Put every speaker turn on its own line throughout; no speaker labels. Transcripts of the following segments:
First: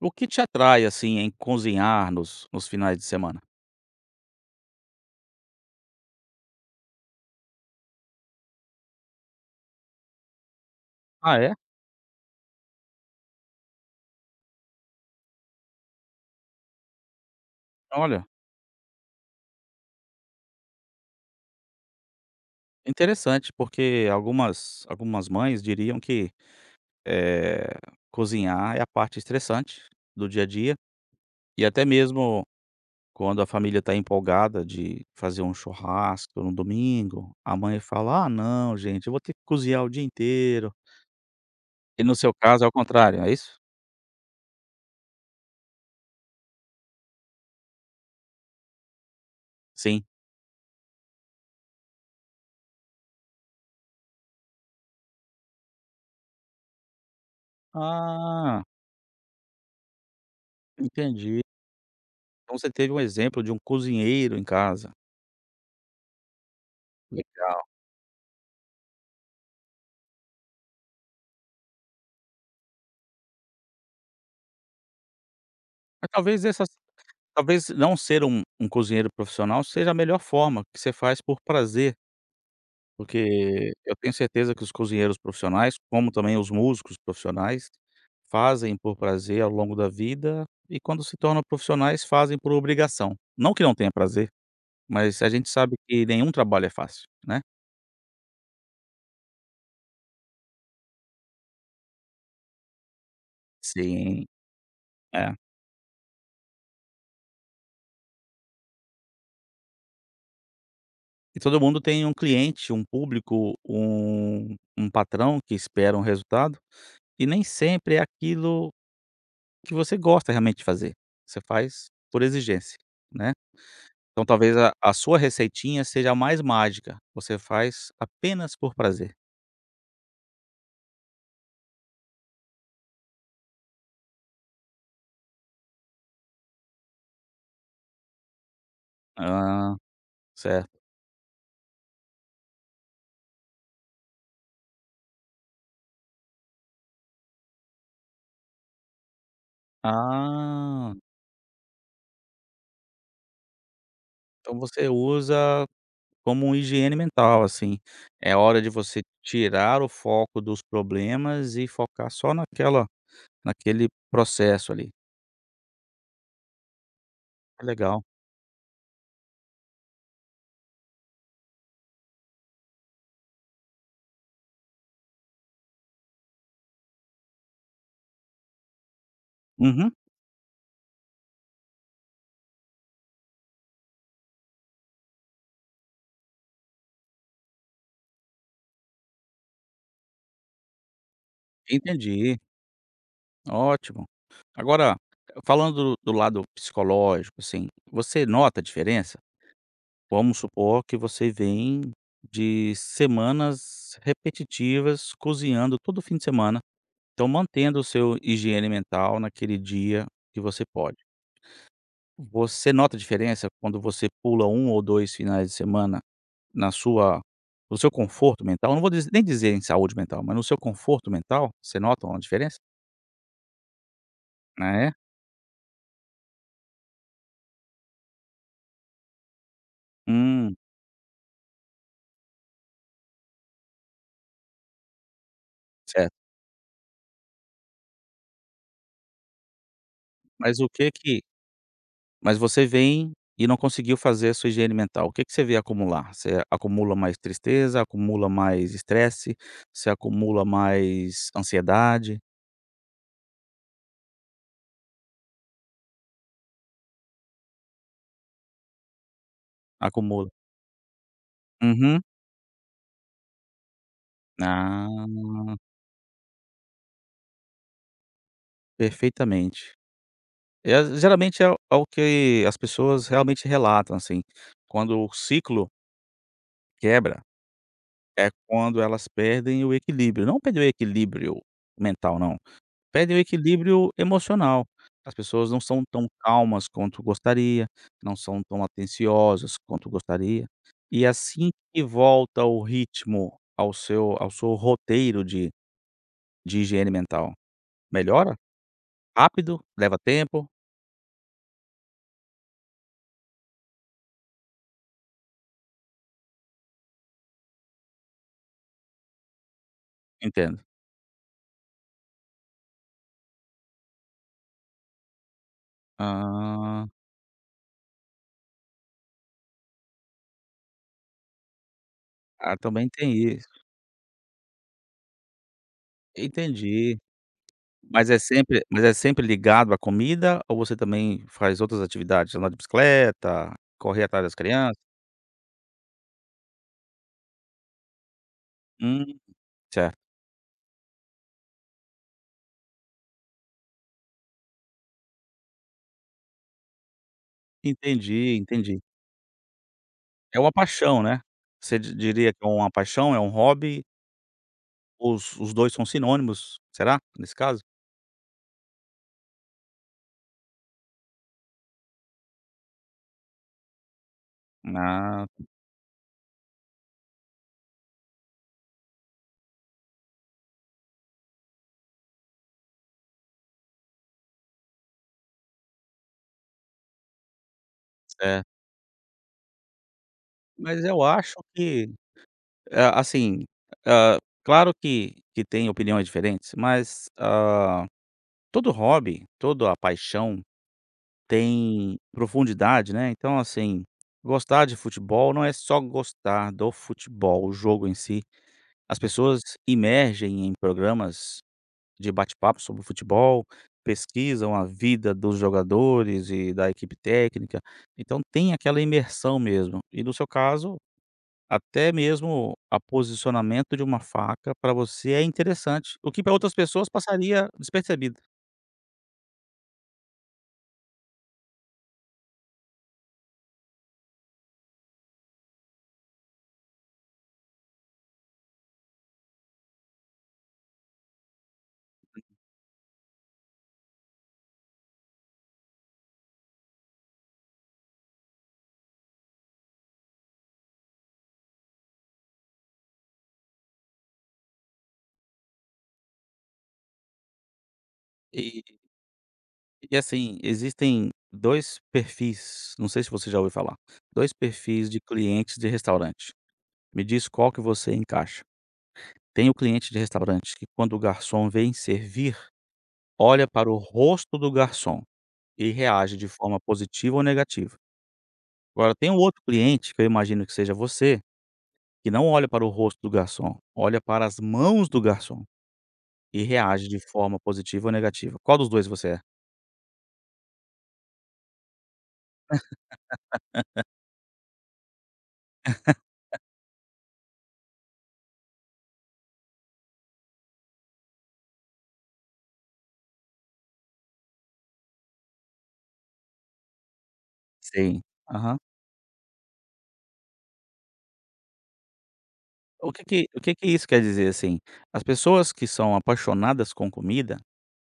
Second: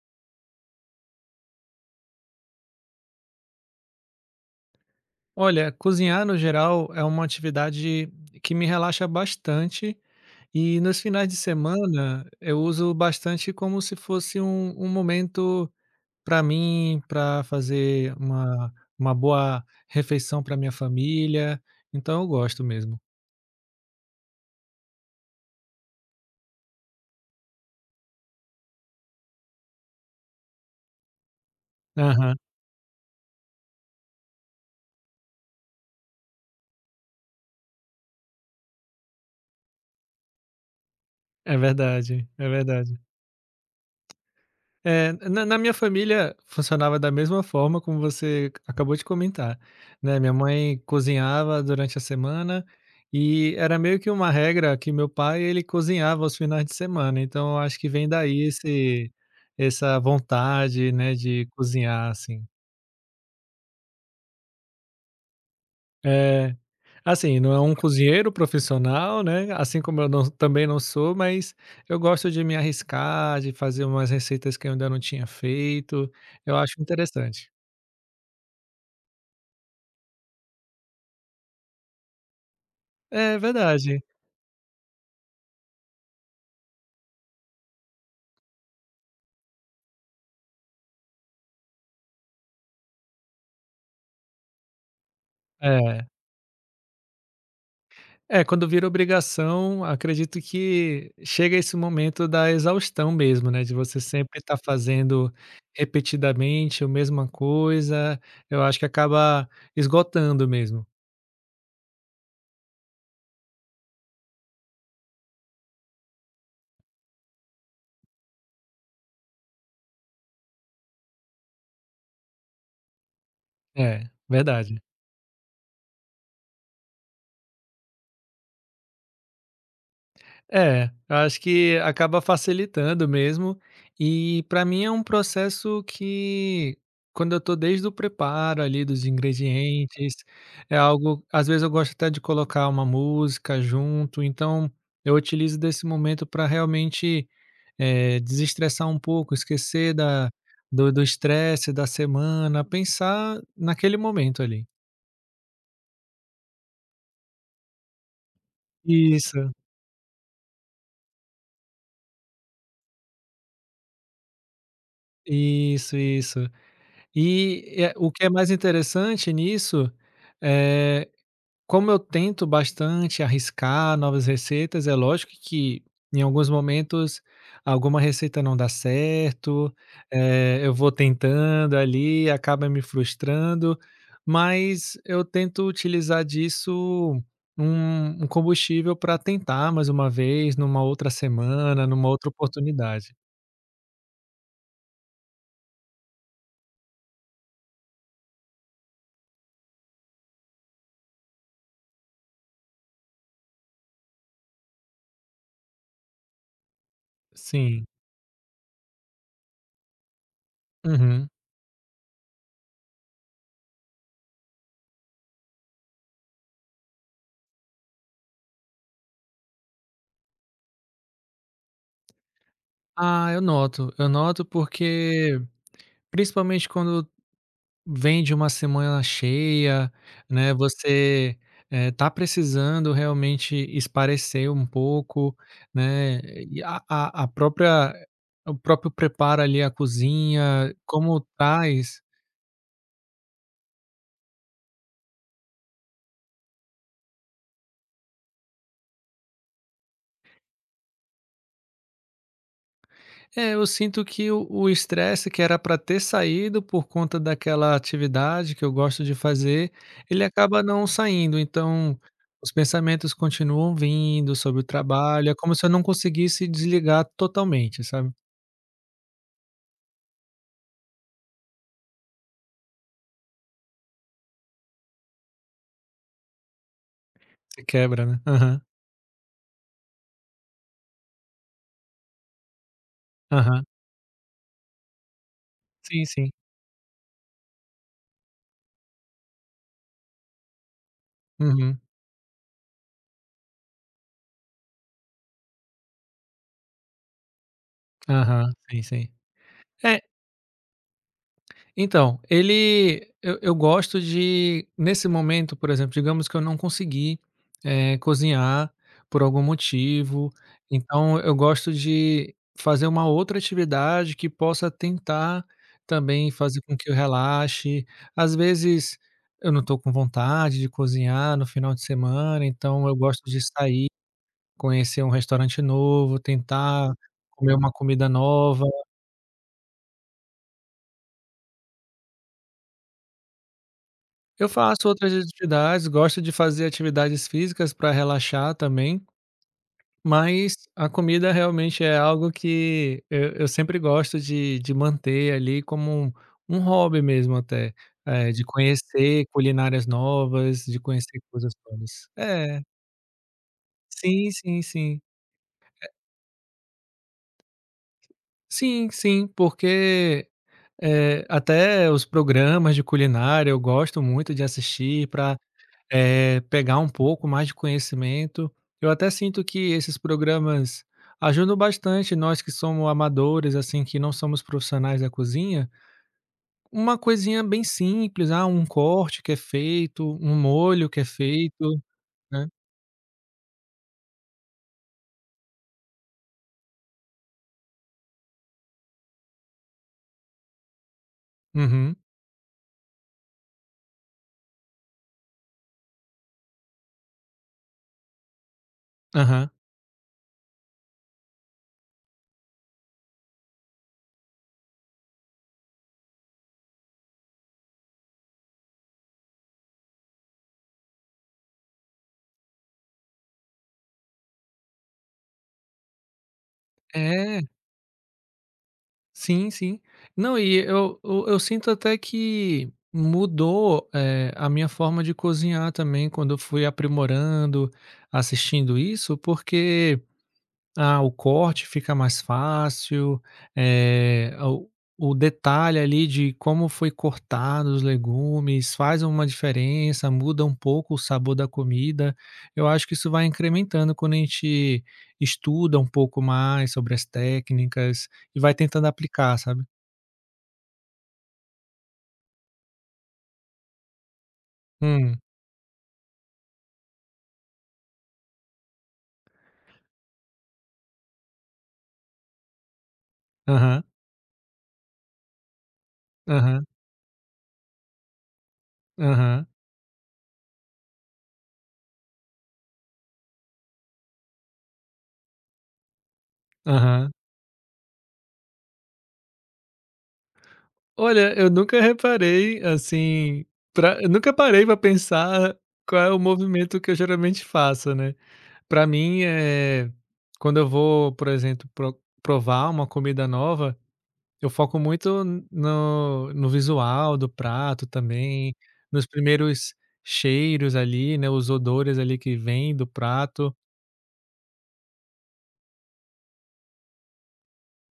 O que te atrai, assim, em cozinhar nos finais de semana?
Olha, cozinhar no geral é uma atividade que me relaxa bastante e nos finais de
Ah, é?
semana eu uso bastante como se fosse um momento para mim, para fazer
Olha,
uma boa refeição para minha família. Então eu gosto mesmo.
interessante, porque algumas mães diriam que, eh, cozinhar é a parte estressante do dia a dia, e até
Aham,
mesmo quando a família está empolgada de fazer um churrasco no domingo, a mãe fala: "Ah, não, gente, eu vou ter que cozinhar o dia inteiro".
é
E no
verdade,
seu
é
caso é o
verdade.
contrário, é isso?
É, na minha família funcionava da mesma forma como você acabou de comentar,
Sim.
né, minha mãe cozinhava durante a semana e era meio que uma regra que meu pai, ele cozinhava aos finais de semana, então eu acho que vem daí
Ah,
esse essa vontade, né,
entendi.
de cozinhar, assim.
Então você teve um exemplo de um cozinheiro em casa.
É, assim, não é um cozinheiro profissional, né, assim como eu não também não sou, mas eu gosto de me arriscar, de fazer umas receitas que eu ainda não tinha feito,
Mas talvez
eu
essas
acho interessante.
talvez não ser um cozinheiro profissional seja a melhor forma, que você faz por prazer,
É
porque eu
verdade.
tenho certeza que os cozinheiros profissionais, como também os músicos profissionais, fazem por prazer ao longo da vida e quando se tornam profissionais fazem por obrigação. Não que não tenha prazer, mas a gente sabe que
É.
nenhum trabalho é fácil, né.
É, quando vira obrigação, acredito que chega esse momento da exaustão mesmo, né, de você
Sim,
sempre estar fazendo
é.
repetidamente a mesma coisa, eu acho que acaba esgotando mesmo.
E todo mundo tem um cliente, um público, um patrão que espera um resultado, e nem sempre é aquilo que você gosta realmente de fazer, você faz por exigência, né.
É,
Então talvez a
verdade.
a sua receitinha seja a mais mágica, você faz apenas por prazer.
É, eu acho que acaba facilitando mesmo. E para mim é um processo que, quando eu tô desde o preparo ali dos
Ah,
ingredientes, é
certo.
algo. Às vezes eu gosto até de colocar uma música junto, então eu utilizo desse momento para realmente desestressar um pouco, esquecer da, do
Ah,
do estresse da semana, pensar naquele momento
então
ali.
você usa como um higiene mental, assim, é hora de você
Isso,
tirar o foco dos problemas e focar só naquela naquele processo ali.
isso, isso. E,
Que
eh,
legal.
o que é mais interessante nisso, eh, como eu tento bastante arriscar novas receitas, é lógico que em alguns momentos alguma receita não dá certo,
Uhum,
eu vou tentando ali, acaba me frustrando, mas eu tento utilizar disso um combustível para tentar mais uma vez numa outra semana, numa outra
entendi.
oportunidade.
Ótimo. Agora, falando do lado psicológico, assim, você nota a diferença? Vamos supor que você vem de semanas repetitivas cozinhando todo fim de semana, então mantendo o
Sim.
seu higiene mental naquele dia que você pode.
Uhum.
Você nota a diferença quando você pula um ou 2 finais de semana na sua no seu conforto mental? Não vou dizer nem dizer em saúde mental, mas no seu conforto mental, você nota uma diferença?
Ah, eu noto, eu noto,
Ah, é?
porque principalmente quando vem de uma semana cheia, né,
Hum,
você, está precisando realmente esparecer um pouco, né,
certo.
e a própria o próprio preparo ali, a
Mas o
cozinha,
que
como
que
traz
Mas você vem e não conseguiu fazer a sua higiene mental. O que que você vê acumular? Você acumula mais tristeza, acumula mais estresse, você acumula mais ansiedade,
é, eu sinto que o estresse que era para ter saído por conta daquela atividade que eu gosto de fazer, ele
acumula
acaba não saindo, então
Uhum.
os pensamentos continuam vindo sobre o trabalho, é como
Ah,
se eu não conseguisse desligar totalmente, sabe.
perfeitamente. É, geralmente é o que as pessoas realmente relatam, assim, quando o ciclo quebra,
Se quebra, né.
é
Aham,
quando elas perdem o equilíbrio, não perder o equilíbrio mental não. Perdem o
aham.
equilíbrio emocional. As pessoas não são
Sim,
tão
sim.
calmas quanto gostaria, não são tão atenciosas quanto gostaria. E é assim
Uhum.
que volta o ritmo ao seu roteiro de higiene mental, melhora?
Aham, sim, sim.
Rápido? Leva
É.
tempo?
Então, ele eu gosto de, nesse momento, por exemplo, digamos que eu não consegui, cozinhar por algum motivo,
Entendo.
então eu gosto de fazer uma outra atividade que possa tentar também fazer com
Ah,
que eu relaxe. Às vezes, eu não estou com vontade de cozinhar no final de semana,
ah,
então
também
eu
tem
gosto de
isso.
sair, conhecer um restaurante novo, tentar
Entendi.
comer uma comida
Mas é sempre
nova.
mas é sempre ligado à comida ou você também faz outras atividades? Andar de bicicleta, correr atrás das
Eu
crianças?
faço outras atividades, gosto de fazer atividades físicas para relaxar também,
Hum, certo.
mas a comida realmente é algo que eu sempre gosto de manter ali como um hobby mesmo até,
Entendi,
de
entendi.
conhecer culinárias
É uma
novas, de
paixão,
conhecer
né.
coisas
Você di
novas.
diria que é
É,
uma paixão, é um hobby,
sim, sim, sim.
os 2 são sinônimos, será, nesse caso?
Sim, sim, porque até os programas de culinária eu gosto muito de assistir
Ah,
para pegar um pouco mais de conhecimento. Eu até sinto que esses programas ajudam bastante nós que somos amadores, assim, que não somos profissionais da cozinha. Uma coisinha bem simples, ah,
certo.
um corte que é feito, um
Mas
molho que
eu
é
acho
feito,
que,
né.
ah, assim, ah, claro que tem opiniões diferentes, mas, ah, todo hobby, toda a paixão
Uhum.
tem profundidade, né, então, assim, gostar de futebol não é só gostar do futebol, o jogo em si. As pessoas
Aham.
imergem em programas de bate-papo sobre futebol, pesquisam a vida dos jogadores e da equipe técnica, então tem aquela imersão mesmo. E no seu caso, até mesmo a posicionamento de uma faca para você é interessante, o que para outras pessoas
É,
passaria despercebido.
sim, sim. Não, e eu sinto até que mudou, a minha forma de cozinhar também quando eu fui aprimorando, assistindo isso, porque, ah, o corte fica mais fácil, eh, o o detalhe ali de como foi cortado os legumes faz uma diferença, muda um pouco o sabor da comida. Eu acho que isso vai incrementando quando a gente estuda um pouco mais sobre as técnicas e vai
E
tentando aplicar, sabe.
e assim, existem 2 perfis, não sei se você já ouviu falar, dois perfis de
Hum.
clientes de restaurante. Me diz qual que você encaixa. Tem o cliente de restaurante que quando o garçom vem servir olha para o
Aham,
rosto do garçom e reage de forma
aham,
positiva ou negativa. Agora tem um outro
aham,
cliente, que eu imagino que seja você, que não olha para o rosto do garçom, olha para as mãos do garçom e reage de
aham.
forma positiva ou negativa. Qual dos 2 você é?
Olha, eu nunca reparei, assim, pra eu nunca parei para pensar qual é o movimento que eu geralmente faço, né. Para mim, é quando eu vou, por exemplo, provar uma comida nova, eu foco muito no visual do prato
Sim.
também,
Aham.
nos primeiros cheiros ali, né, os odores ali que vêm do
O que que o
prato.
que que isso quer dizer, assim? As pessoas que são apaixonadas com comida,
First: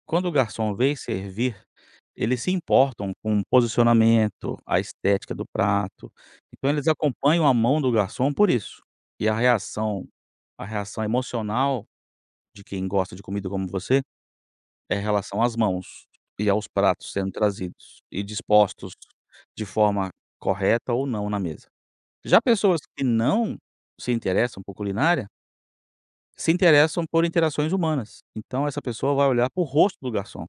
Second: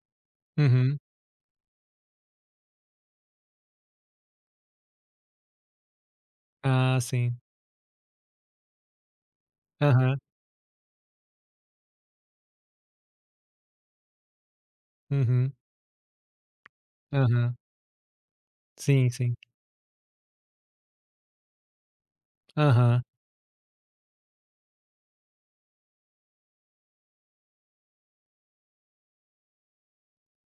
quando o garçom vem
Uhum.
servir, eles se importam com o posicionamento, a estética do prato, então eles
Ah, sim.
acompanham a mão do garçom por isso. E a reação
Aham.
a reação emocional de quem gosta de comida como você, é em relação
Uhum.
às mãos e aos pratos sendo
Aham.
trazidos e dispostos
Sim, sim.
de forma correta ou não na mesa. Já pessoas
Aham.
que não se interessam por culinária, se interessam por interações humanas, então essa pessoa vai olhar para o rosto do garçom.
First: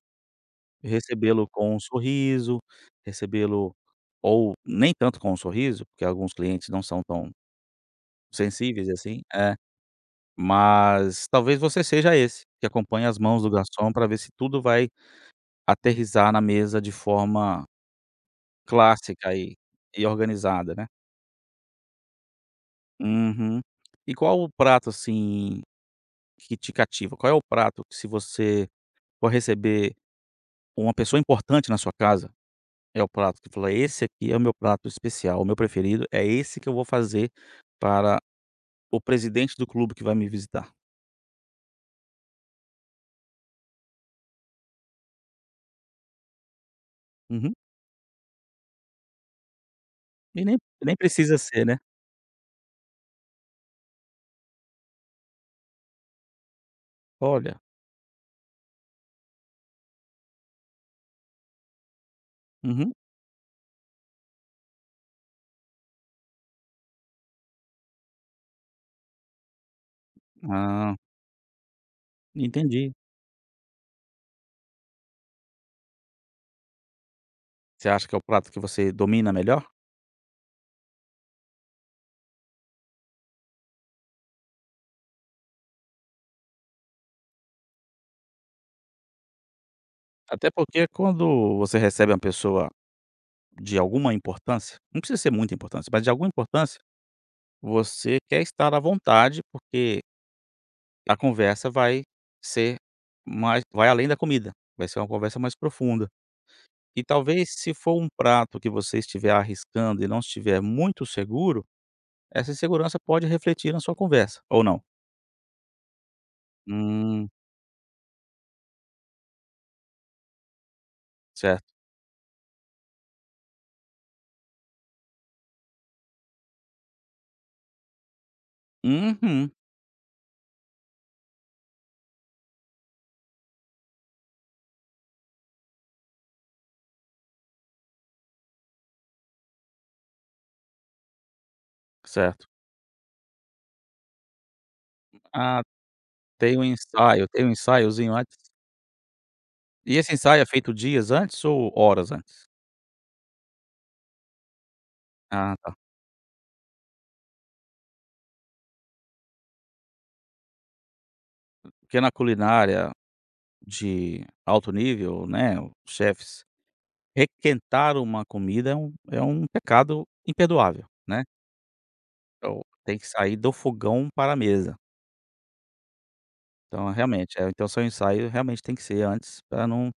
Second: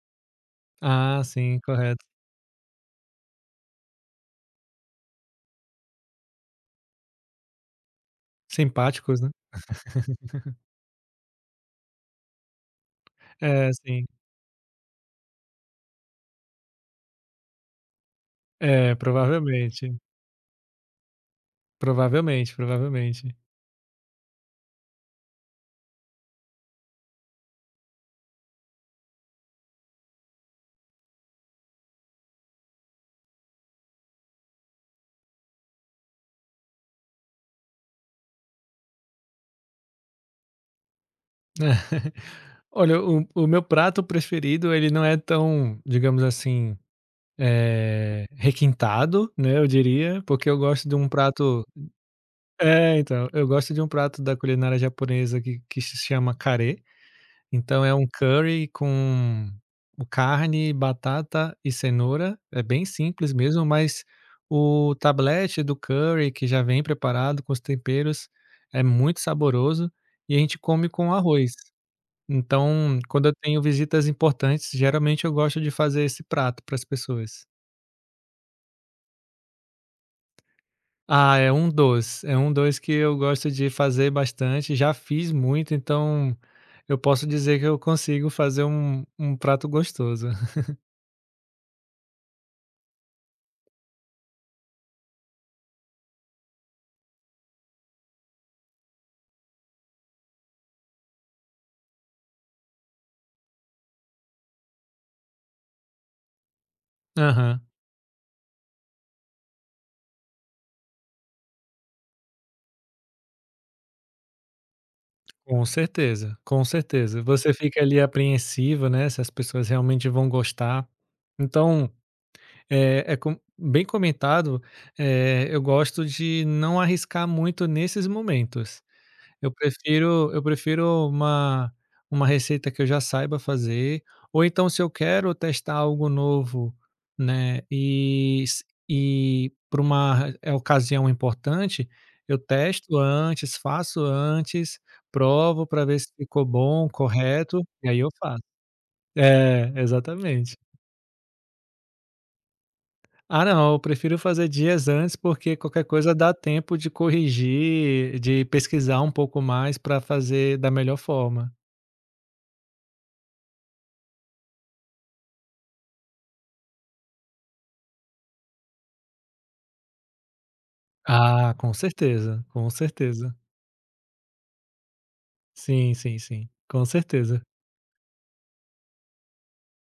Ah,
Recebê-lo
sim,
com um
correto.
sorriso, recebê-lo ou nem tanto com um sorriso, porque alguns clientes não são tão sensíveis
Simpáticos,
assim,
né.
é, mas talvez você seja esse, que acompanha as mãos do
É,
garçom
sim.
para ver se tudo vai aterrissar na mesa de forma
É,
clássica e
provavelmente.
e organizada, né.
Provavelmente, provavelmente.
Uhum. E qual o prato, assim, que te cativa? Qual é o prato que se você for receber uma pessoa importante na sua casa é o prato que fala: "Esse aqui é o meu prato especial, o meu preferido, é esse que eu vou fazer para o presidente do clube que vai me visitar".
Olha, o meu prato preferido, ele não é tão, digamos assim,
Uhum.
requintado, né, eu diria,
E
porque
nem
eu gosto de
nem
um
precisa
prato,
ser, né.
eu gosto de um prato da culinária japonesa que se chama "kare",
Olha.
então é um curry com carne, batata e cenoura, é bem
Uhum.
simples mesmo, mas o tablete do curry que já vem preparado com os temperos, é muito saboroso e a gente come
Ah,
com arroz.
entendi.
Então, quando eu tenho visitas importantes, geralmente eu gosto de fazer esse prato para as pessoas.
Você acha que é o prato que você domina melhor?
Ah, é um doce, que eu gosto de fazer bastante, já fiz muito, então eu posso dizer que eu consigo fazer um prato gostoso.
Até porque quando você recebe uma pessoa de alguma importância, não precisa ser muita importância, mas de alguma importância, você quer estar à vontade, porque a conversa vai ser mais vai além da comida, vai ser uma conversa mais profunda. E talvez
Aham,
se for um prato que você estiver arriscando e não estiver muito seguro, essa insegurança pode refletir na sua conversa, ou não?
com certeza, com certeza.
Hum,
Você fica ali apreensivo, né, se as pessoas realmente vão gostar.
certo.
Então, bem comentado, eu gosto de não arriscar muito nesses momentos. Eu
Uhum,
prefiro eu prefiro uma receita que eu já saiba fazer, ou então se eu quero testar algo novo, né, e para uma ocasião importante, eu
certo.
testo antes, faço antes,
Ah,
provo para ver se ficou
tem um
bom,
ensaio, tem um
correto, e aí eu
ensaiozinho antes.
faço. É,
E esse ensaio é
exatamente.
feito dias antes ou horas antes?
Ah, não, eu prefiro fazer dias antes, porque
Ah, tá.
qualquer coisa dá tempo de corrigir, de pesquisar um pouco mais para fazer da melhor forma.
Porque na culinária de alto nível, né, os chefes, requentar uma comida é um pecado imperdoável, né.
Ah, com certeza,
Então
com
tem que
certeza.
sair do fogão para a mesa.
Sim, sim, sim, com
Então, realmente,
certeza.
então seu ensaio realmente tem que ser antes para não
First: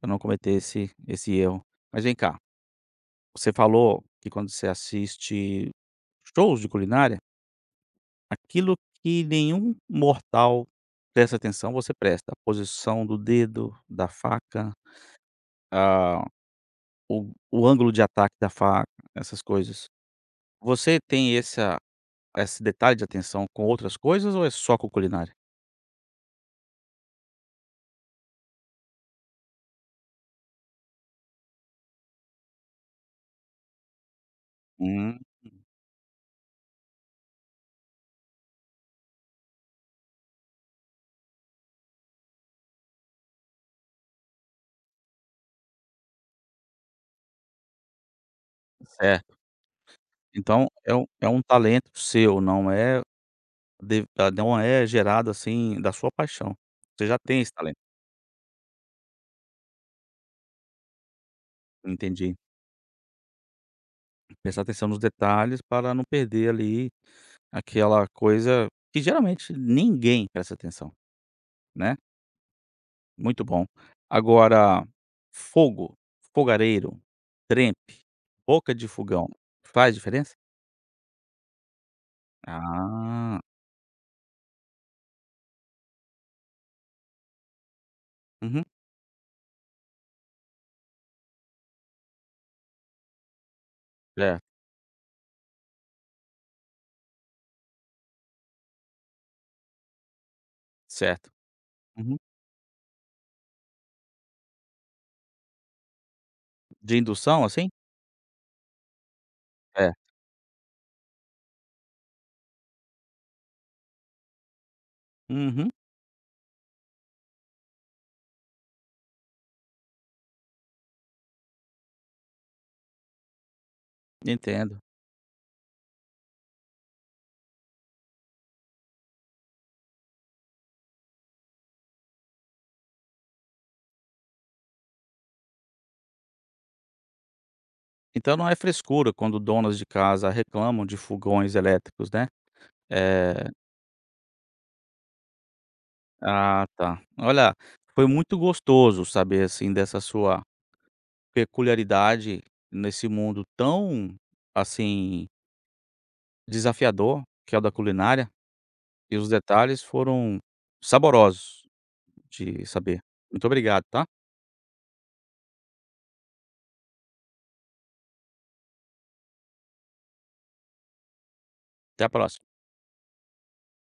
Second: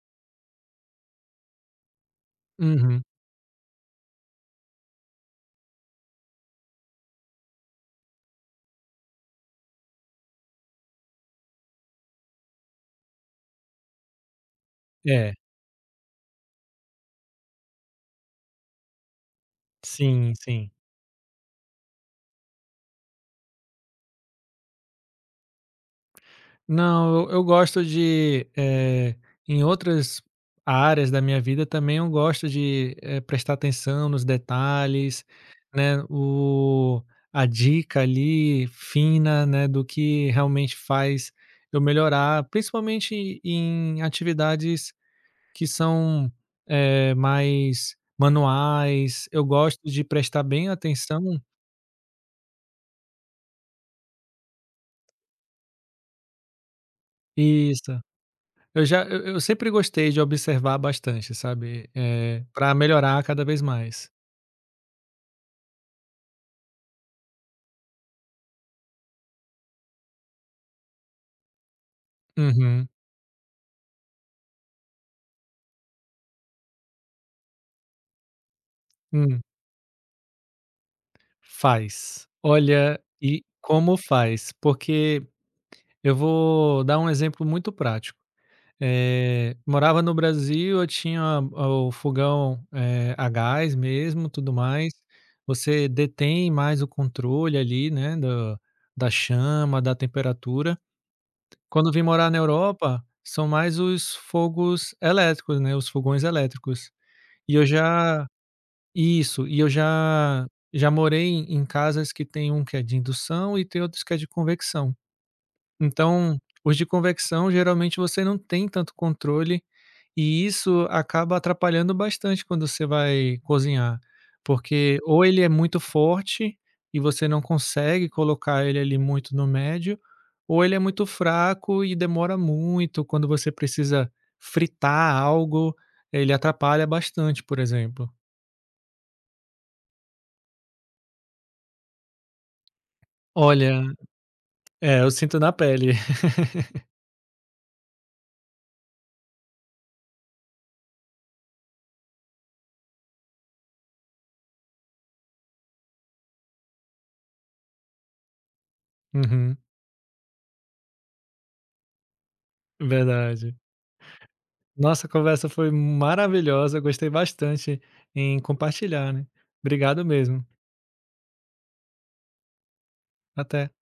pra não cometer esse erro. Mas vem cá,
Uhum.
você falou que quando você assiste shows de culinária, aquilo que nenhum mortal presta atenção, você presta. A posição do dedo, da faca,
É,
ah, o ângulo de ataque da faca, essas coisas.
sim, sim.
Você tem essa esse detalhe de atenção com outras coisas ou é só com culinária?
Não, eu gosto de, em outras áreas da minha vida também eu gosto de, prestar atenção nos
Hum,
detalhes, né, o a dica ali fina, né, do que realmente faz eu melhorar, principalmente em atividades que são, mais manuais,
certo.
eu gosto de prestar bem
Então é um é
atenção.
um talento seu, não é de ela não é gerado, assim, da sua paixão. Você já tem esse talento.
Isso. Eu já eu sempre gostei de observar bastante, sabe,
Entendi.
pra melhorar cada vez mais.
Prestar atenção nos detalhes para não perder, ali, aquela coisa que geralmente ninguém presta atenção, né.
Uhum.
Muito bom. Agora, fogo, fogareiro, trempe, boca de fogão,
Hum.
faz diferença?
Faz. Olha,
Ah,
e como faz, porque eu vou dar um exemplo muito prático.
uhum,
Morava no Brasil, eu tinha, o fogão, a gás mesmo, tudo
certo,
mais. Você detém mais o controle ali, né, da chama, da temperatura.
certo.
Quando vim
Uhum.
morar na Europa, são mais os fogos elétricos, né, os fogões elétricos.
De indução,
E eu
assim?
já Isso, e eu
É.
já morei em casas que tem um que é de indução e tem outros que é de convecção.
Uhum,
Então, os de convecção, geralmente, você não tem tanto controle e isso acaba atrapalhando bastante quando você vai cozinhar,
entendo.
porque ou ele é muito forte e você não consegue colocar ele ali muito no médio, ou ele é muito fraco e demora muito quando você precisa fritar algo, ele atrapalha bastante, por exemplo.
Então não é frescura quando donas de casa reclamam de fogões elétricos, né? Eh,
Olha, eu sinto na pele.
ah, tá. Olha, foi muito gostoso saber, assim, dessa sua peculiaridade nesse mundo tão, assim, desafiador, que é o da culinária, e os
Uhum,
detalhes foram saborosos de saber. Muito
verdade.
obrigado, tá?
Nossa, a conversa foi maravilhosa, gostei bastante em compartilhar, né. Obrigado mesmo.
Até a próxima.
Até.